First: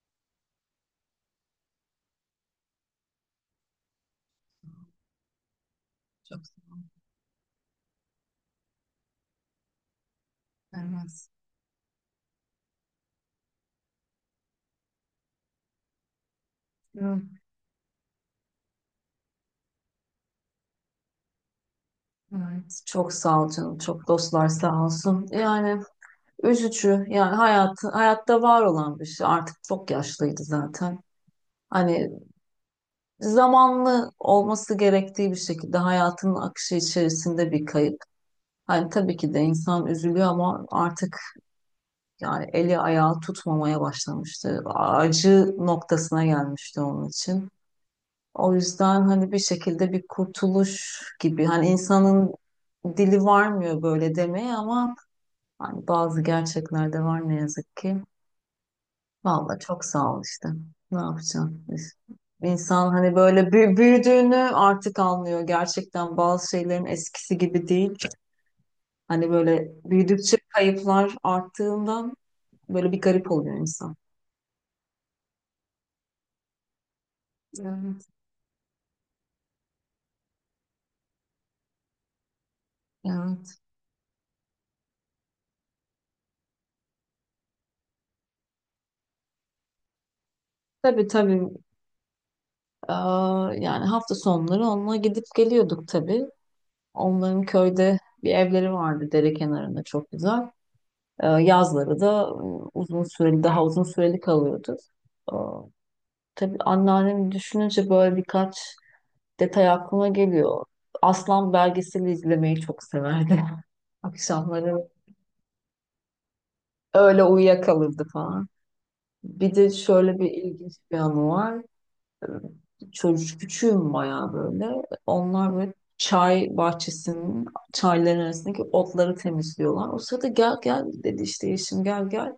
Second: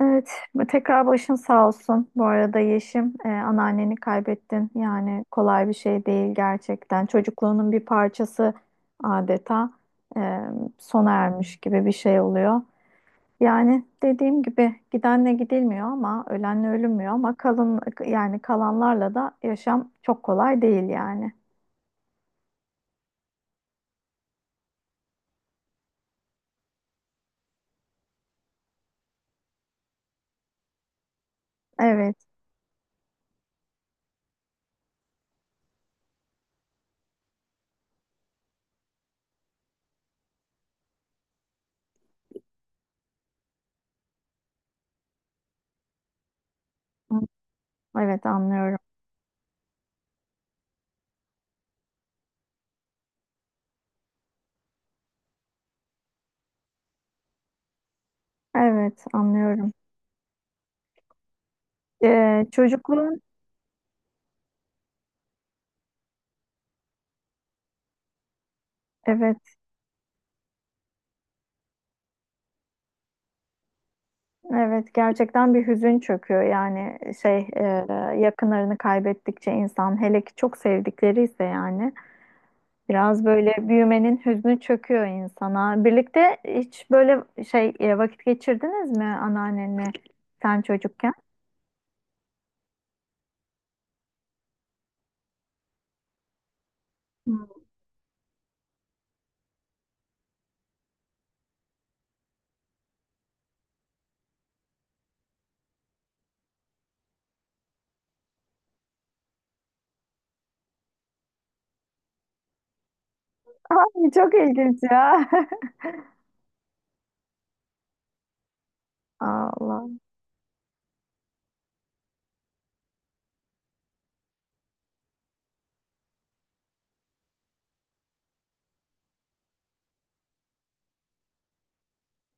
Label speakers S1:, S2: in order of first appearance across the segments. S1: Evet, tekrar başın sağ olsun. Bu arada Yeşim, anneanneni kaybettin. Yani kolay bir şey değil
S2: Çok sağ ol.
S1: gerçekten. Çocukluğunun bir parçası adeta e, sona
S2: Vermez.
S1: ermiş gibi bir şey oluyor. Yani dediğim gibi gidenle gidilmiyor ama ölenle ölünmüyor
S2: Yok,
S1: ama kalın yani kalanlarla da yaşam çok kolay değil yani.
S2: evet. Çok sağ ol canım. Çok dostlar sağ olsun. Yani üzücü. Yani hayat, hayatta var olan bir şey. Artık çok yaşlıydı zaten. Hani
S1: Evet,
S2: zamanlı olması gerektiği bir şekilde hayatının akışı içerisinde bir kayıp. Hani tabii ki de insan üzülüyor ama artık yani eli ayağı tutmamaya başlamıştı. Acı noktasına gelmişti onun için.
S1: evet,
S2: O
S1: anlıyorum.
S2: yüzden hani bir şekilde bir kurtuluş gibi hani insanın dili varmıyor böyle demeye ama hani bazı gerçekler de var ne yazık ki.
S1: Evet,
S2: Vallahi
S1: anlıyorum.
S2: çok sağ ol işte. Ne yapacağım? İnsan hani
S1: Çocukluğun,
S2: böyle büyüdüğünü artık anlıyor. Gerçekten bazı şeylerin eskisi gibi değil. Hani
S1: evet.
S2: böyle büyüdükçe kayıplar arttığından böyle bir garip oluyor insan.
S1: Evet gerçekten bir hüzün çöküyor yani
S2: Evet,
S1: yakınlarını kaybettikçe insan hele ki çok sevdikleri ise yani biraz böyle
S2: evet.
S1: büyümenin hüznü çöküyor insana. Birlikte hiç böyle vakit geçirdiniz mi anneannenle sen
S2: Tabii
S1: çocukken?
S2: tabii. Aa, yani hafta sonları onunla gidip geliyorduk tabii. Onların
S1: Hmm.
S2: köyde bir evleri vardı dere kenarında çok güzel. Yazları da uzun süreli daha uzun süreli kalıyordu. Ee, tabii anneannemi düşününce böyle birkaç detay aklıma geliyor. Aslan belgeseli izlemeyi çok severdi.
S1: Ay çok
S2: Akşamları
S1: ilginç ya.
S2: öyle uyuyakalırdı falan. Bir de
S1: Allah.
S2: şöyle bir ilginç bir anı var. Çocuk küçüğüm bayağı böyle. Onlar böyle çay bahçesinin çayların arasındaki otları temizliyorlar. O sırada gel gel dedi işte yeşim gel gel.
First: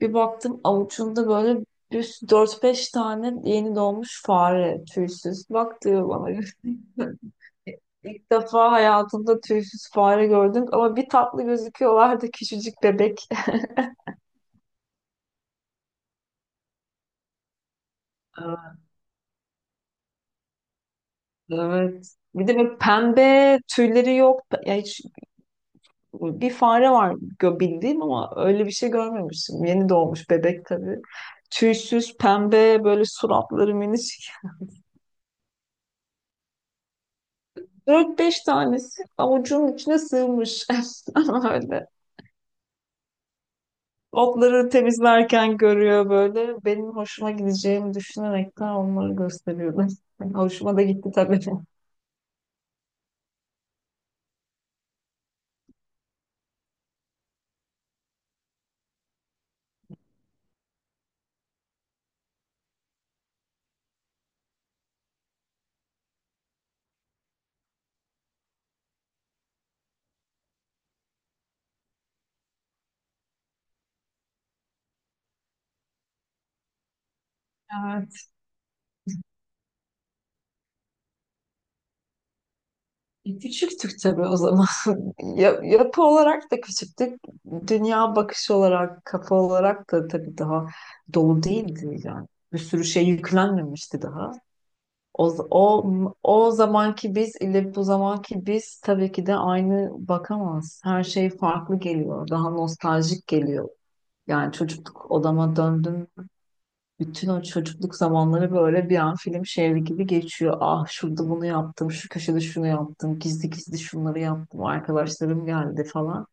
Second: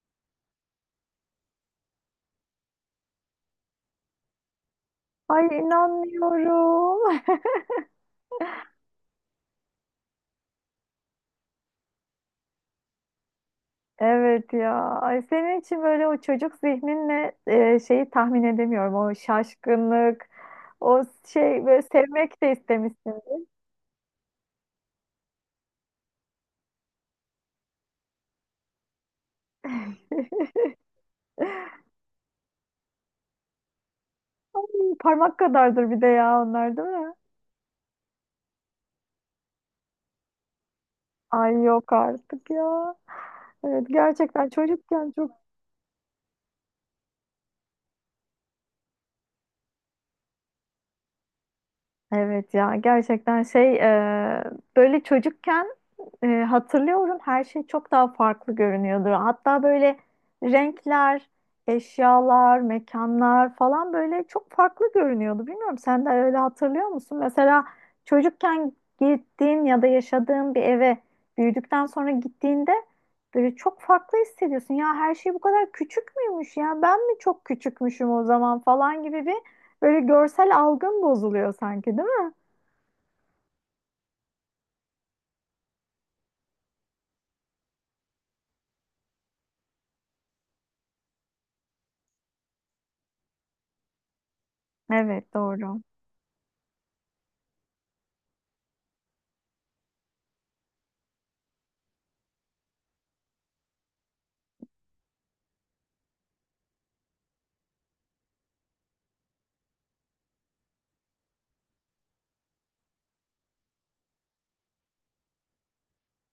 S2: Bir baktım avucunda böyle bir 4-5 tane yeni doğmuş fare tüysüz.
S1: Ay
S2: Bak diyor bana.
S1: inanmıyorum.
S2: İlk defa hayatımda tüysüz fare gördüm ama bir tatlı gözüküyorlardı küçücük bebek.
S1: Evet ya. Ay senin için böyle o çocuk zihninle şeyi tahmin edemiyorum. O şaşkınlık, o şey böyle
S2: Evet.
S1: sevmek
S2: Bir
S1: de
S2: de böyle
S1: istemişsin.
S2: pembe tüyleri yok. Ya hiç bir fare var bildiğim ama öyle bir şey görmemiştim. Yeni doğmuş bebek tabii. Tüysüz, pembe, böyle suratları minicik.
S1: Parmak kadardır bir de ya onlar değil mi?
S2: Dört beş tanesi avucunun içine sığmış.
S1: Ay
S2: Öyle.
S1: yok artık ya. Evet gerçekten
S2: Otları
S1: çocukken çok
S2: temizlerken görüyor böyle. Benim hoşuma gideceğimi düşünerekten onları gösteriyordum. Hoşuma da gitti tabii.
S1: evet ya gerçekten böyle çocukken hatırlıyorum her şey çok daha farklı görünüyordu. Hatta böyle renkler, eşyalar, mekanlar falan böyle çok farklı görünüyordu. Bilmiyorum sen de öyle hatırlıyor musun? Mesela çocukken gittiğin ya da yaşadığın bir eve büyüdükten sonra gittiğinde böyle çok farklı hissediyorsun. Ya her şey bu kadar küçük müymüş ya ben mi çok küçükmüşüm o
S2: Evet.
S1: zaman falan gibi bir böyle görsel algın bozuluyor sanki değil mi?
S2: Küçüktük tabii o zaman. Yapı olarak da küçüktük. Dünya bakışı olarak, kafa olarak da tabii daha dolu değildi yani. Bir sürü şey yüklenmemişti daha.
S1: Evet
S2: O,
S1: doğru.
S2: o, o zamanki biz ile bu zamanki biz tabii ki de aynı bakamaz. Her şey farklı geliyor. Daha nostaljik geliyor. Yani çocukluk odama döndüm. Bütün o çocukluk zamanları böyle bir an film şehri gibi geçiyor. Ah şurada bunu yaptım, şu köşede şunu yaptım, gizli gizli şunları yaptım, arkadaşlarım geldi falan.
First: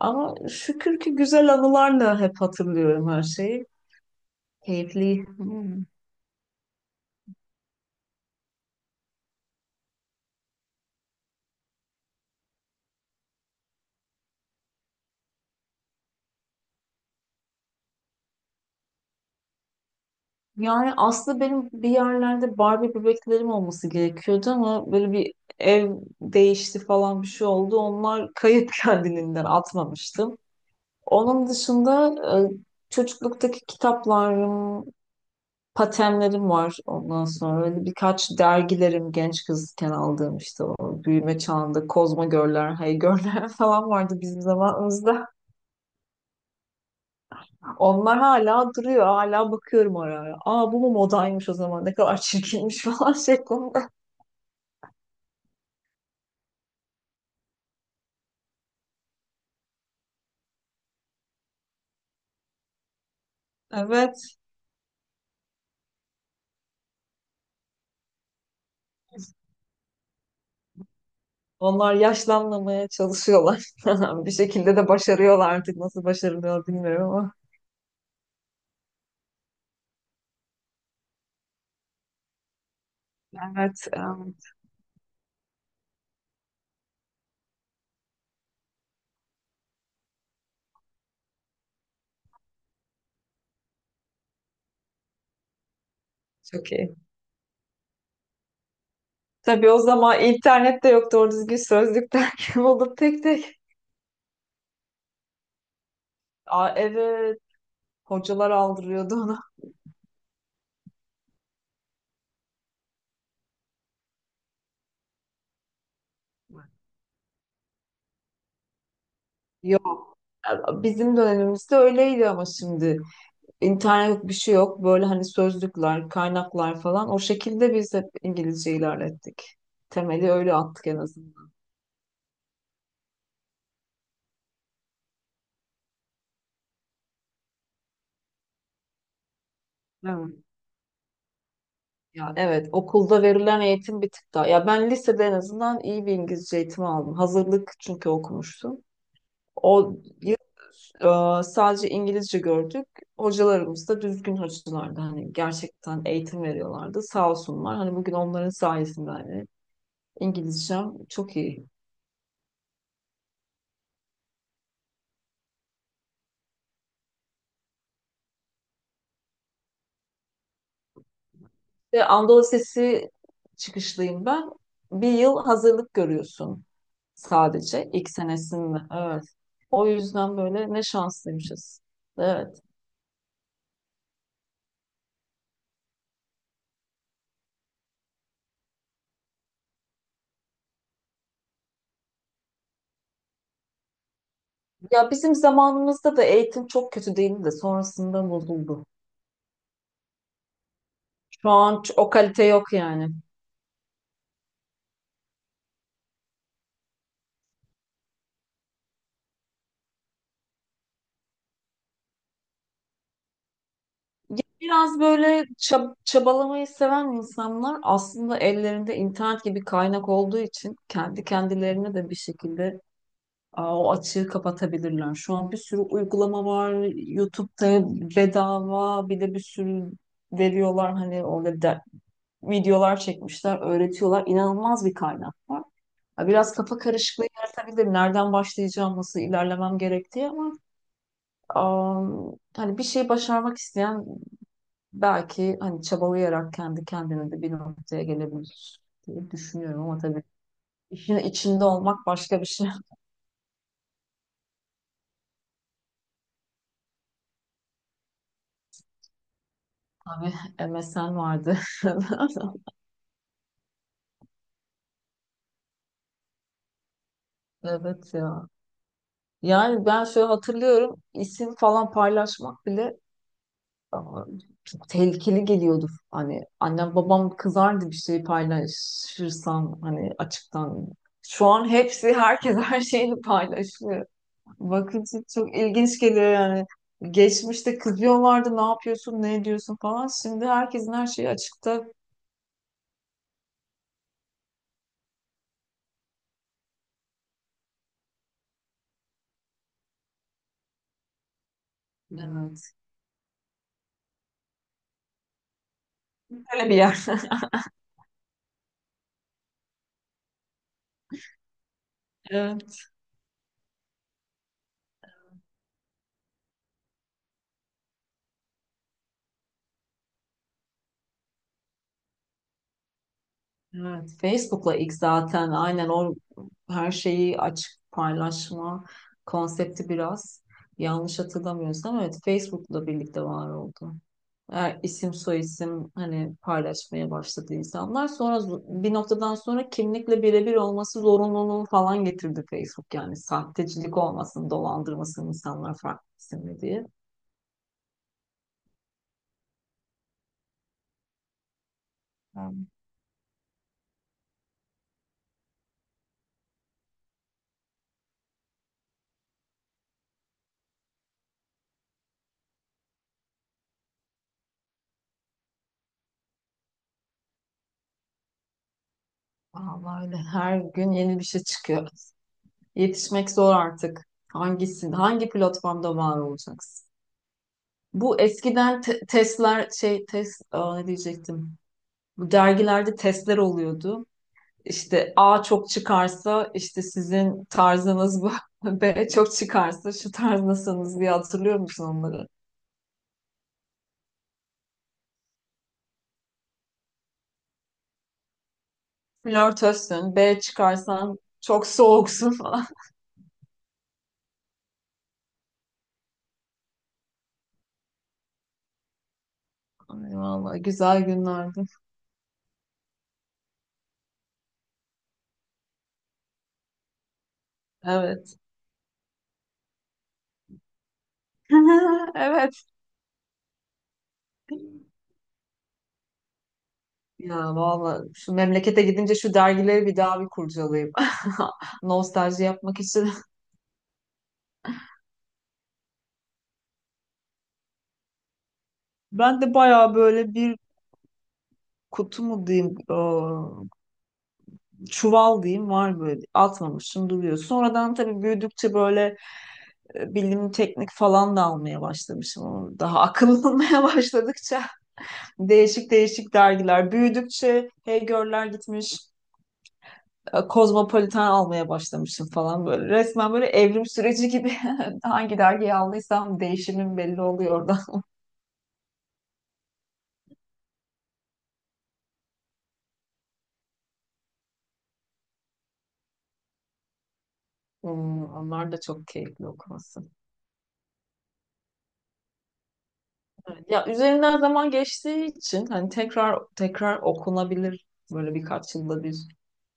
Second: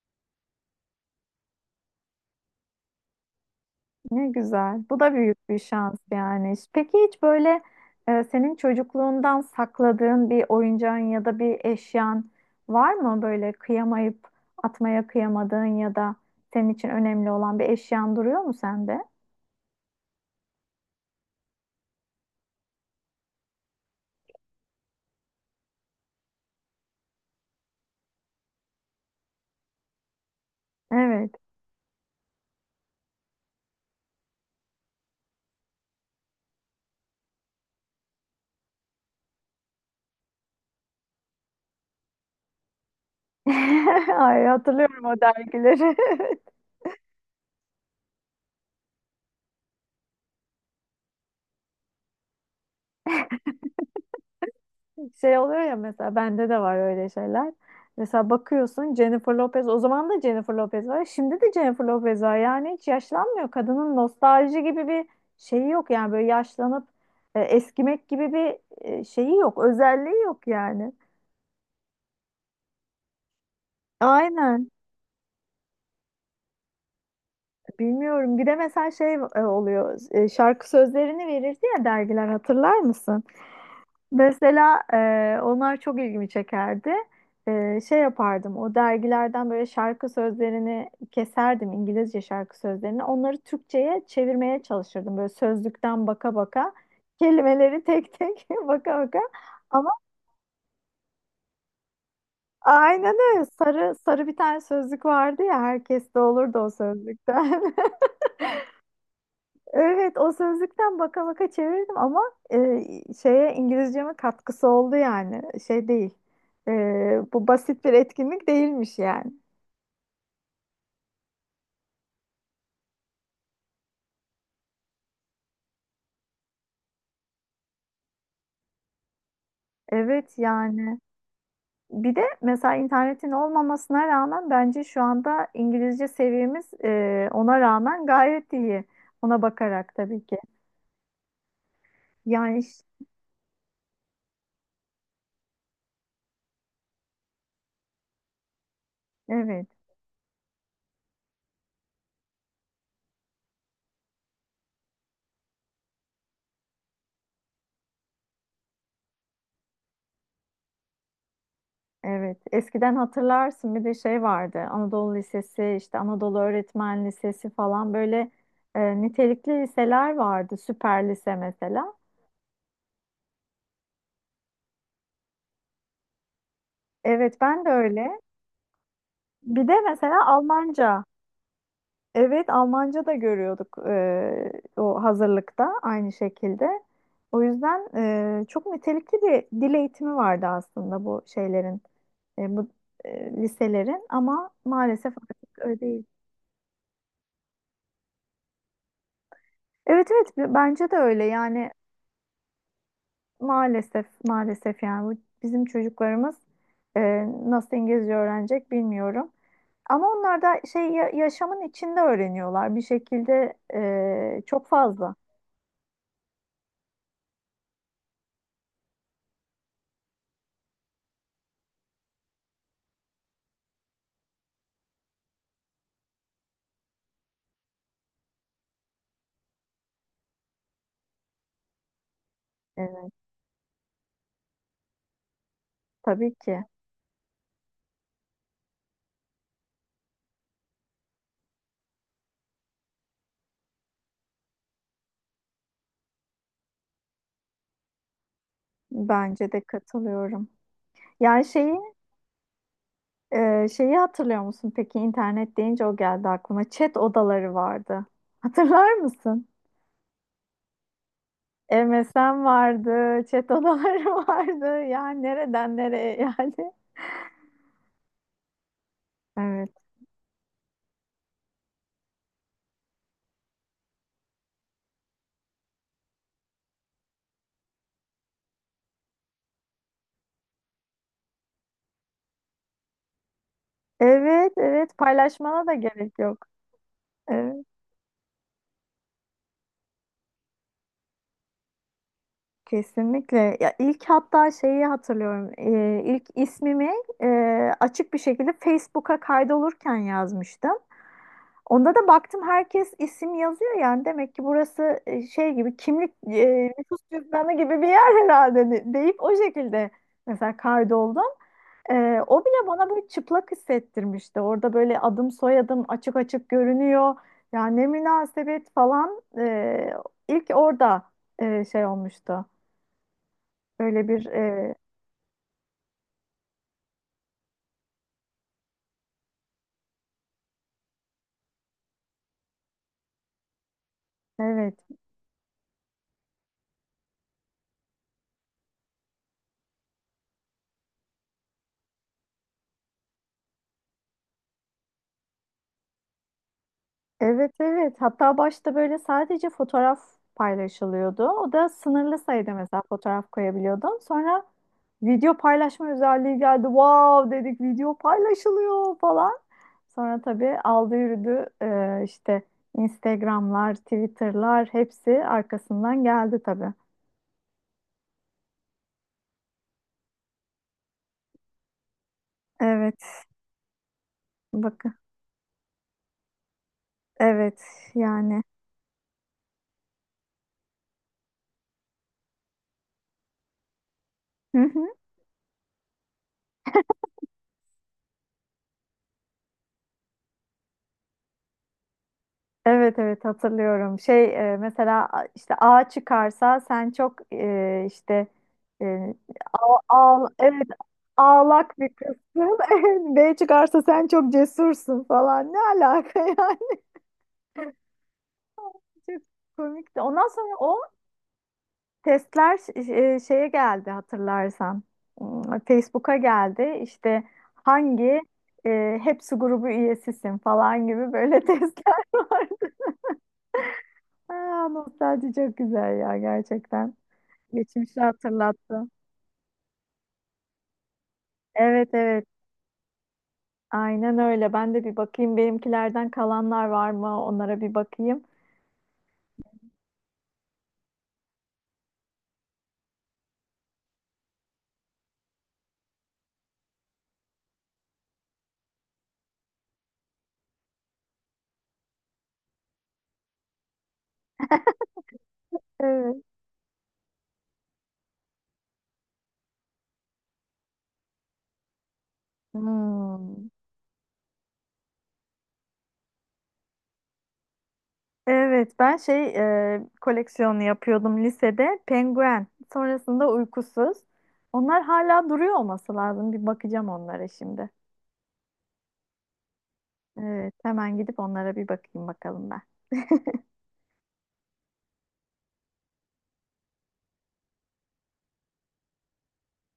S2: Ama şükür ki güzel anılarla hep hatırlıyorum her şeyi.
S1: Ne güzel. Bu da
S2: Keyifli.
S1: büyük bir
S2: Hmm.
S1: şans yani. Peki hiç böyle senin çocukluğundan sakladığın bir oyuncağın ya da bir eşyan var mı? Böyle kıyamayıp atmaya kıyamadığın ya da senin için önemli olan bir eşyan duruyor mu sende?
S2: Yani aslında benim bir yerlerde Barbie bebeklerim olması gerekiyordu ama böyle bir ev değişti falan bir şey oldu. Onlar kayıp, kendiliğinden atmamıştım.
S1: Evet.
S2: Onun dışında çocukluktaki kitaplarım, patenlerim var. Ondan sonra öyle birkaç dergilerim genç kızken aldığım işte o büyüme çağında Kozma Görler, Hey Görler falan vardı bizim
S1: Ay hatırlıyorum o
S2: zamanımızda.
S1: dergileri.
S2: Onlar hala duruyor. Hala bakıyorum ara ara. Aa bu mu modaymış o zaman? Ne kadar çirkinmiş falan şeklinde.
S1: Şey oluyor ya, mesela bende de var öyle şeyler. Mesela bakıyorsun Jennifer Lopez, o zaman da Jennifer Lopez var. Şimdi de Jennifer Lopez var. Yani hiç yaşlanmıyor. Kadının
S2: Evet.
S1: nostalji gibi bir şeyi yok yani böyle yaşlanıp eskimek gibi bir şeyi yok. Özelliği yok yani.
S2: Onlar yaşlanmamaya çalışıyorlar. Bir
S1: Aynen.
S2: şekilde de başarıyorlar artık. Nasıl başarılıyor bilmiyorum ama.
S1: Bilmiyorum. Bir de mesela oluyor. Şarkı sözlerini verirdi ya dergiler, hatırlar mısın?
S2: Evet, evet.
S1: Mesela onlar çok ilgimi çekerdi. Şey yapardım, o dergilerden böyle şarkı sözlerini keserdim, İngilizce şarkı sözlerini. Onları Türkçe'ye çevirmeye çalışırdım. Böyle sözlükten baka baka,
S2: Çok iyi.
S1: kelimeleri tek tek baka baka.
S2: Tabii o
S1: Ama
S2: zaman internet de yoktu. Doğru düzgün sözlük derken olup
S1: aynen
S2: tek
S1: öyle.
S2: tek.
S1: Sarı, sarı bir tane sözlük vardı ya, herkeste olurdu
S2: Aa
S1: o
S2: evet.
S1: sözlükten.
S2: Hocalar aldırıyordu onu.
S1: Evet, o sözlükten baka baka çevirdim ama şeye, İngilizceme katkısı oldu yani. Şey değil. E, bu basit bir etkinlik değilmiş yani.
S2: Yok. Bizim dönemimizde öyleydi ama şimdi. İnternet yok, bir şey yok. Böyle hani sözlükler, kaynaklar falan. O şekilde biz hep İngilizce ilerlettik. Temeli
S1: Evet
S2: öyle attık en
S1: yani.
S2: azından.
S1: Bir de mesela internetin olmamasına rağmen bence şu anda İngilizce seviyemiz, ona rağmen gayet iyi. Ona bakarak tabii ki.
S2: Evet. Ya
S1: Yani
S2: evet,
S1: iş-
S2: okulda verilen eğitim bir tık daha. Ya ben lisede en azından iyi bir İngilizce eğitimi aldım. Hazırlık çünkü okumuştum.
S1: evet.
S2: O yıl sadece İngilizce gördük. Hocalarımız da düzgün hocalardı. Hani gerçekten eğitim veriyorlardı. Sağ olsunlar. Hani bugün onların sayesinde hani İngilizcem çok iyi.
S1: Evet, eskiden hatırlarsın bir de şey vardı. Anadolu Lisesi, işte Anadolu Öğretmen Lisesi falan, böyle nitelikli liseler vardı. Süper lise mesela.
S2: Ve Anadolu Lisesi çıkışlıyım ben. Bir yıl hazırlık görüyorsun
S1: Evet, ben de
S2: sadece ilk
S1: öyle.
S2: senesinde. Evet.
S1: Bir de
S2: O
S1: mesela
S2: yüzden böyle ne
S1: Almanca.
S2: şanslıymışız.
S1: Evet,
S2: Evet.
S1: Almanca da görüyorduk o hazırlıkta, aynı şekilde. O yüzden çok nitelikli bir dil eğitimi vardı aslında bu şeylerin, bu liselerin, ama
S2: Ya
S1: maalesef
S2: bizim
S1: artık öyle değil.
S2: zamanımızda da eğitim çok kötü değildi de sonrasında bozuldu.
S1: Evet evet, bence de öyle
S2: Şu
S1: yani.
S2: an o kalite yok yani.
S1: Maalesef, maalesef yani bu bizim çocuklarımız e, nasıl İngilizce öğrenecek bilmiyorum. Ama onlar da şey yaşamın içinde öğreniyorlar bir şekilde
S2: Ya
S1: çok
S2: biraz
S1: fazla.
S2: böyle çabalamayı seven insanlar aslında ellerinde internet gibi kaynak olduğu için kendi kendilerine de bir şekilde aa, o açığı kapatabilirler. Şu an bir sürü uygulama var. YouTube'da bedava bir de bir sürü veriyorlar. Hani orada videolar
S1: Evet,
S2: çekmişler, öğretiyorlar. İnanılmaz bir kaynak var. Ha,
S1: tabii
S2: biraz
S1: ki.
S2: kafa karışıklığı yaratabilir. Nereden başlayacağım, nasıl ilerlemem gerektiği ama aa, hani bir şey başarmak isteyen belki hani çabalayarak kendi kendine de bir noktaya gelebilir diye
S1: Bence de
S2: düşünüyorum ama tabii
S1: katılıyorum.
S2: işin
S1: Yani
S2: içinde olmak başka bir şey.
S1: şeyi hatırlıyor musun peki, internet deyince o geldi aklıma. Chat odaları vardı. Hatırlar mısın?
S2: Tabii MSN vardı.
S1: MSN vardı, chat odaları vardı. Yani nereden nereye yani?
S2: Evet ya.
S1: Evet.
S2: Yani ben şöyle hatırlıyorum isim falan paylaşmak bile aa, çok tehlikeli geliyordu. Hani annem babam kızardı bir şey paylaşırsan hani açıktan. Şu an hepsi herkes her şeyini paylaşıyor.
S1: Evet, evet,
S2: Bakınca çok
S1: paylaşmana da
S2: ilginç
S1: gerek
S2: geliyor
S1: yok.
S2: yani.
S1: Evet,
S2: Geçmişte kızıyorlardı ne yapıyorsun ne ediyorsun falan. Şimdi herkesin her şeyi açıkta.
S1: kesinlikle. Ya ilk hatta şeyi hatırlıyorum. E, ilk ismimi e, açık bir şekilde Facebook'a kaydolurken yazmıştım. Onda da baktım
S2: Evet.
S1: herkes isim yazıyor, yani demek ki burası şey gibi, kimlik,
S2: Böyle bir
S1: nüfus
S2: yer.
S1: cüzdanı gibi bir yer herhalde deyip o şekilde mesela kaydoldum. E, o bile bana böyle çıplak hissettirmişti. Orada böyle adım soyadım açık açık görünüyor. Yani ne münasebet falan, ilk orada şey olmuştu. Böyle
S2: Evet,
S1: bir
S2: Facebook'la ilk zaten aynen o her şeyi açık paylaşma konsepti biraz yanlış hatırlamıyorsam evet Facebook'la birlikte var oldu. Eğer
S1: evet.
S2: isim soyisim hani paylaşmaya başladı insanlar sonra bir noktadan sonra kimlikle birebir olması zorunluluğu falan getirdi Facebook yani sahtecilik olmasın dolandırmasın insanlar farklı isimli diye.
S1: Evet evet. Hatta başta böyle sadece fotoğraf paylaşılıyordu. O da sınırlı sayıda,
S2: Ben-
S1: mesela fotoğraf koyabiliyordun. Sonra video paylaşma özelliği geldi. Wow dedik, video paylaşılıyor falan. Sonra tabii aldı yürüdü. İşte Instagram'lar, Twitter'lar, hepsi arkasından geldi tabii.
S2: Vallahi öyle her gün yeni bir şey çıkıyor.
S1: Evet.
S2: Yetişmek zor artık. Hangisin,
S1: Bakın.
S2: hangi platformda var olacaksın?
S1: Evet
S2: Bu
S1: yani.
S2: eskiden testler şey test aa, ne diyecektim? Bu dergilerde testler oluyordu. İşte A çok çıkarsa işte sizin tarzınız bu. B çok çıkarsa şu tarzdasınız diye hatırlıyor musun onları?
S1: Evet evet, hatırlıyorum. Mesela işte, A çıkarsa sen çok işte, e,
S2: Flörtözsün. B
S1: evet,
S2: çıkarsan çok
S1: ağlak bir
S2: soğuksun
S1: kızsın.
S2: falan.
S1: B çıkarsa sen çok cesursun falan. Ne alaka yani? Çok komikti.
S2: Ay,
S1: Ondan sonra
S2: vallahi
S1: o
S2: güzel günlerdi.
S1: testler şeye geldi hatırlarsan. Hmm, Facebook'a geldi. İşte hangi
S2: Evet.
S1: hepsi grubu üyesisin falan gibi, böyle testler
S2: Evet.
S1: vardı. Aa, nostalji çok güzel ya gerçekten.
S2: Ya
S1: Geçmişi
S2: valla şu
S1: hatırlattı.
S2: memlekete gidince şu dergileri bir daha bir kurcalayayım.
S1: Evet evet,
S2: Nostalji yapmak için.
S1: aynen öyle. Ben de bir bakayım benimkilerden kalanlar var mı? Onlara bir bakayım.
S2: Ben de bayağı böyle bir kutu mu diyeyim, çuval diyeyim var böyle atmamışım duruyor. Sonradan tabii büyüdükçe böyle bilim teknik falan da almaya başlamışım. Ama daha akıllanmaya başladıkça değişik
S1: Evet.
S2: değişik dergiler. Büyüdükçe Heygör'ler gitmiş, kozmopolitan almaya başlamışım falan böyle. Resmen
S1: Hmm.
S2: böyle evrim süreci gibi hangi dergiyi aldıysam değişimim belli oluyor orada.
S1: Evet ben koleksiyonu yapıyordum lisede. Penguen. Sonrasında uykusuz. Onlar hala duruyor olması lazım. Bir bakacağım onlara şimdi.
S2: Hmm, onlar da çok keyifli okuması.
S1: Evet hemen gidip onlara bir bakayım bakalım ben.
S2: Evet, ya üzerinden zaman geçtiği için hani tekrar tekrar okunabilir. Böyle birkaç yılda bir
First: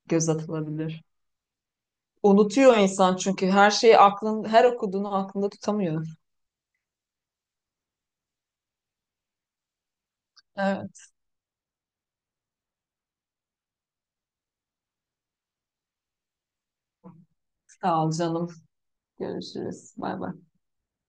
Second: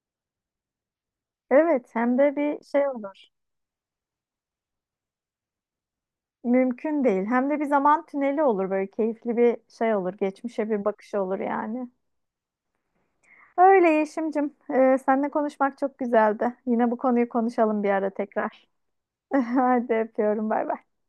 S2: göz atılabilir.
S1: Evet hem de bir
S2: Unutuyor
S1: şey oldu.
S2: insan çünkü her şeyi aklın her okuduğunu aklında tutamıyor.
S1: Mümkün değil. Hem de bir zaman tüneli olur, böyle keyifli bir şey olur. Geçmişe bir
S2: Evet.
S1: bakış olur yani. Öyle Yeşim'cim. Seninle konuşmak çok güzeldi. Yine bu konuyu konuşalım bir
S2: Sağ
S1: ara
S2: ol canım.
S1: tekrar. Hadi
S2: Görüşürüz. Bay bay.
S1: öpüyorum. Bay bay.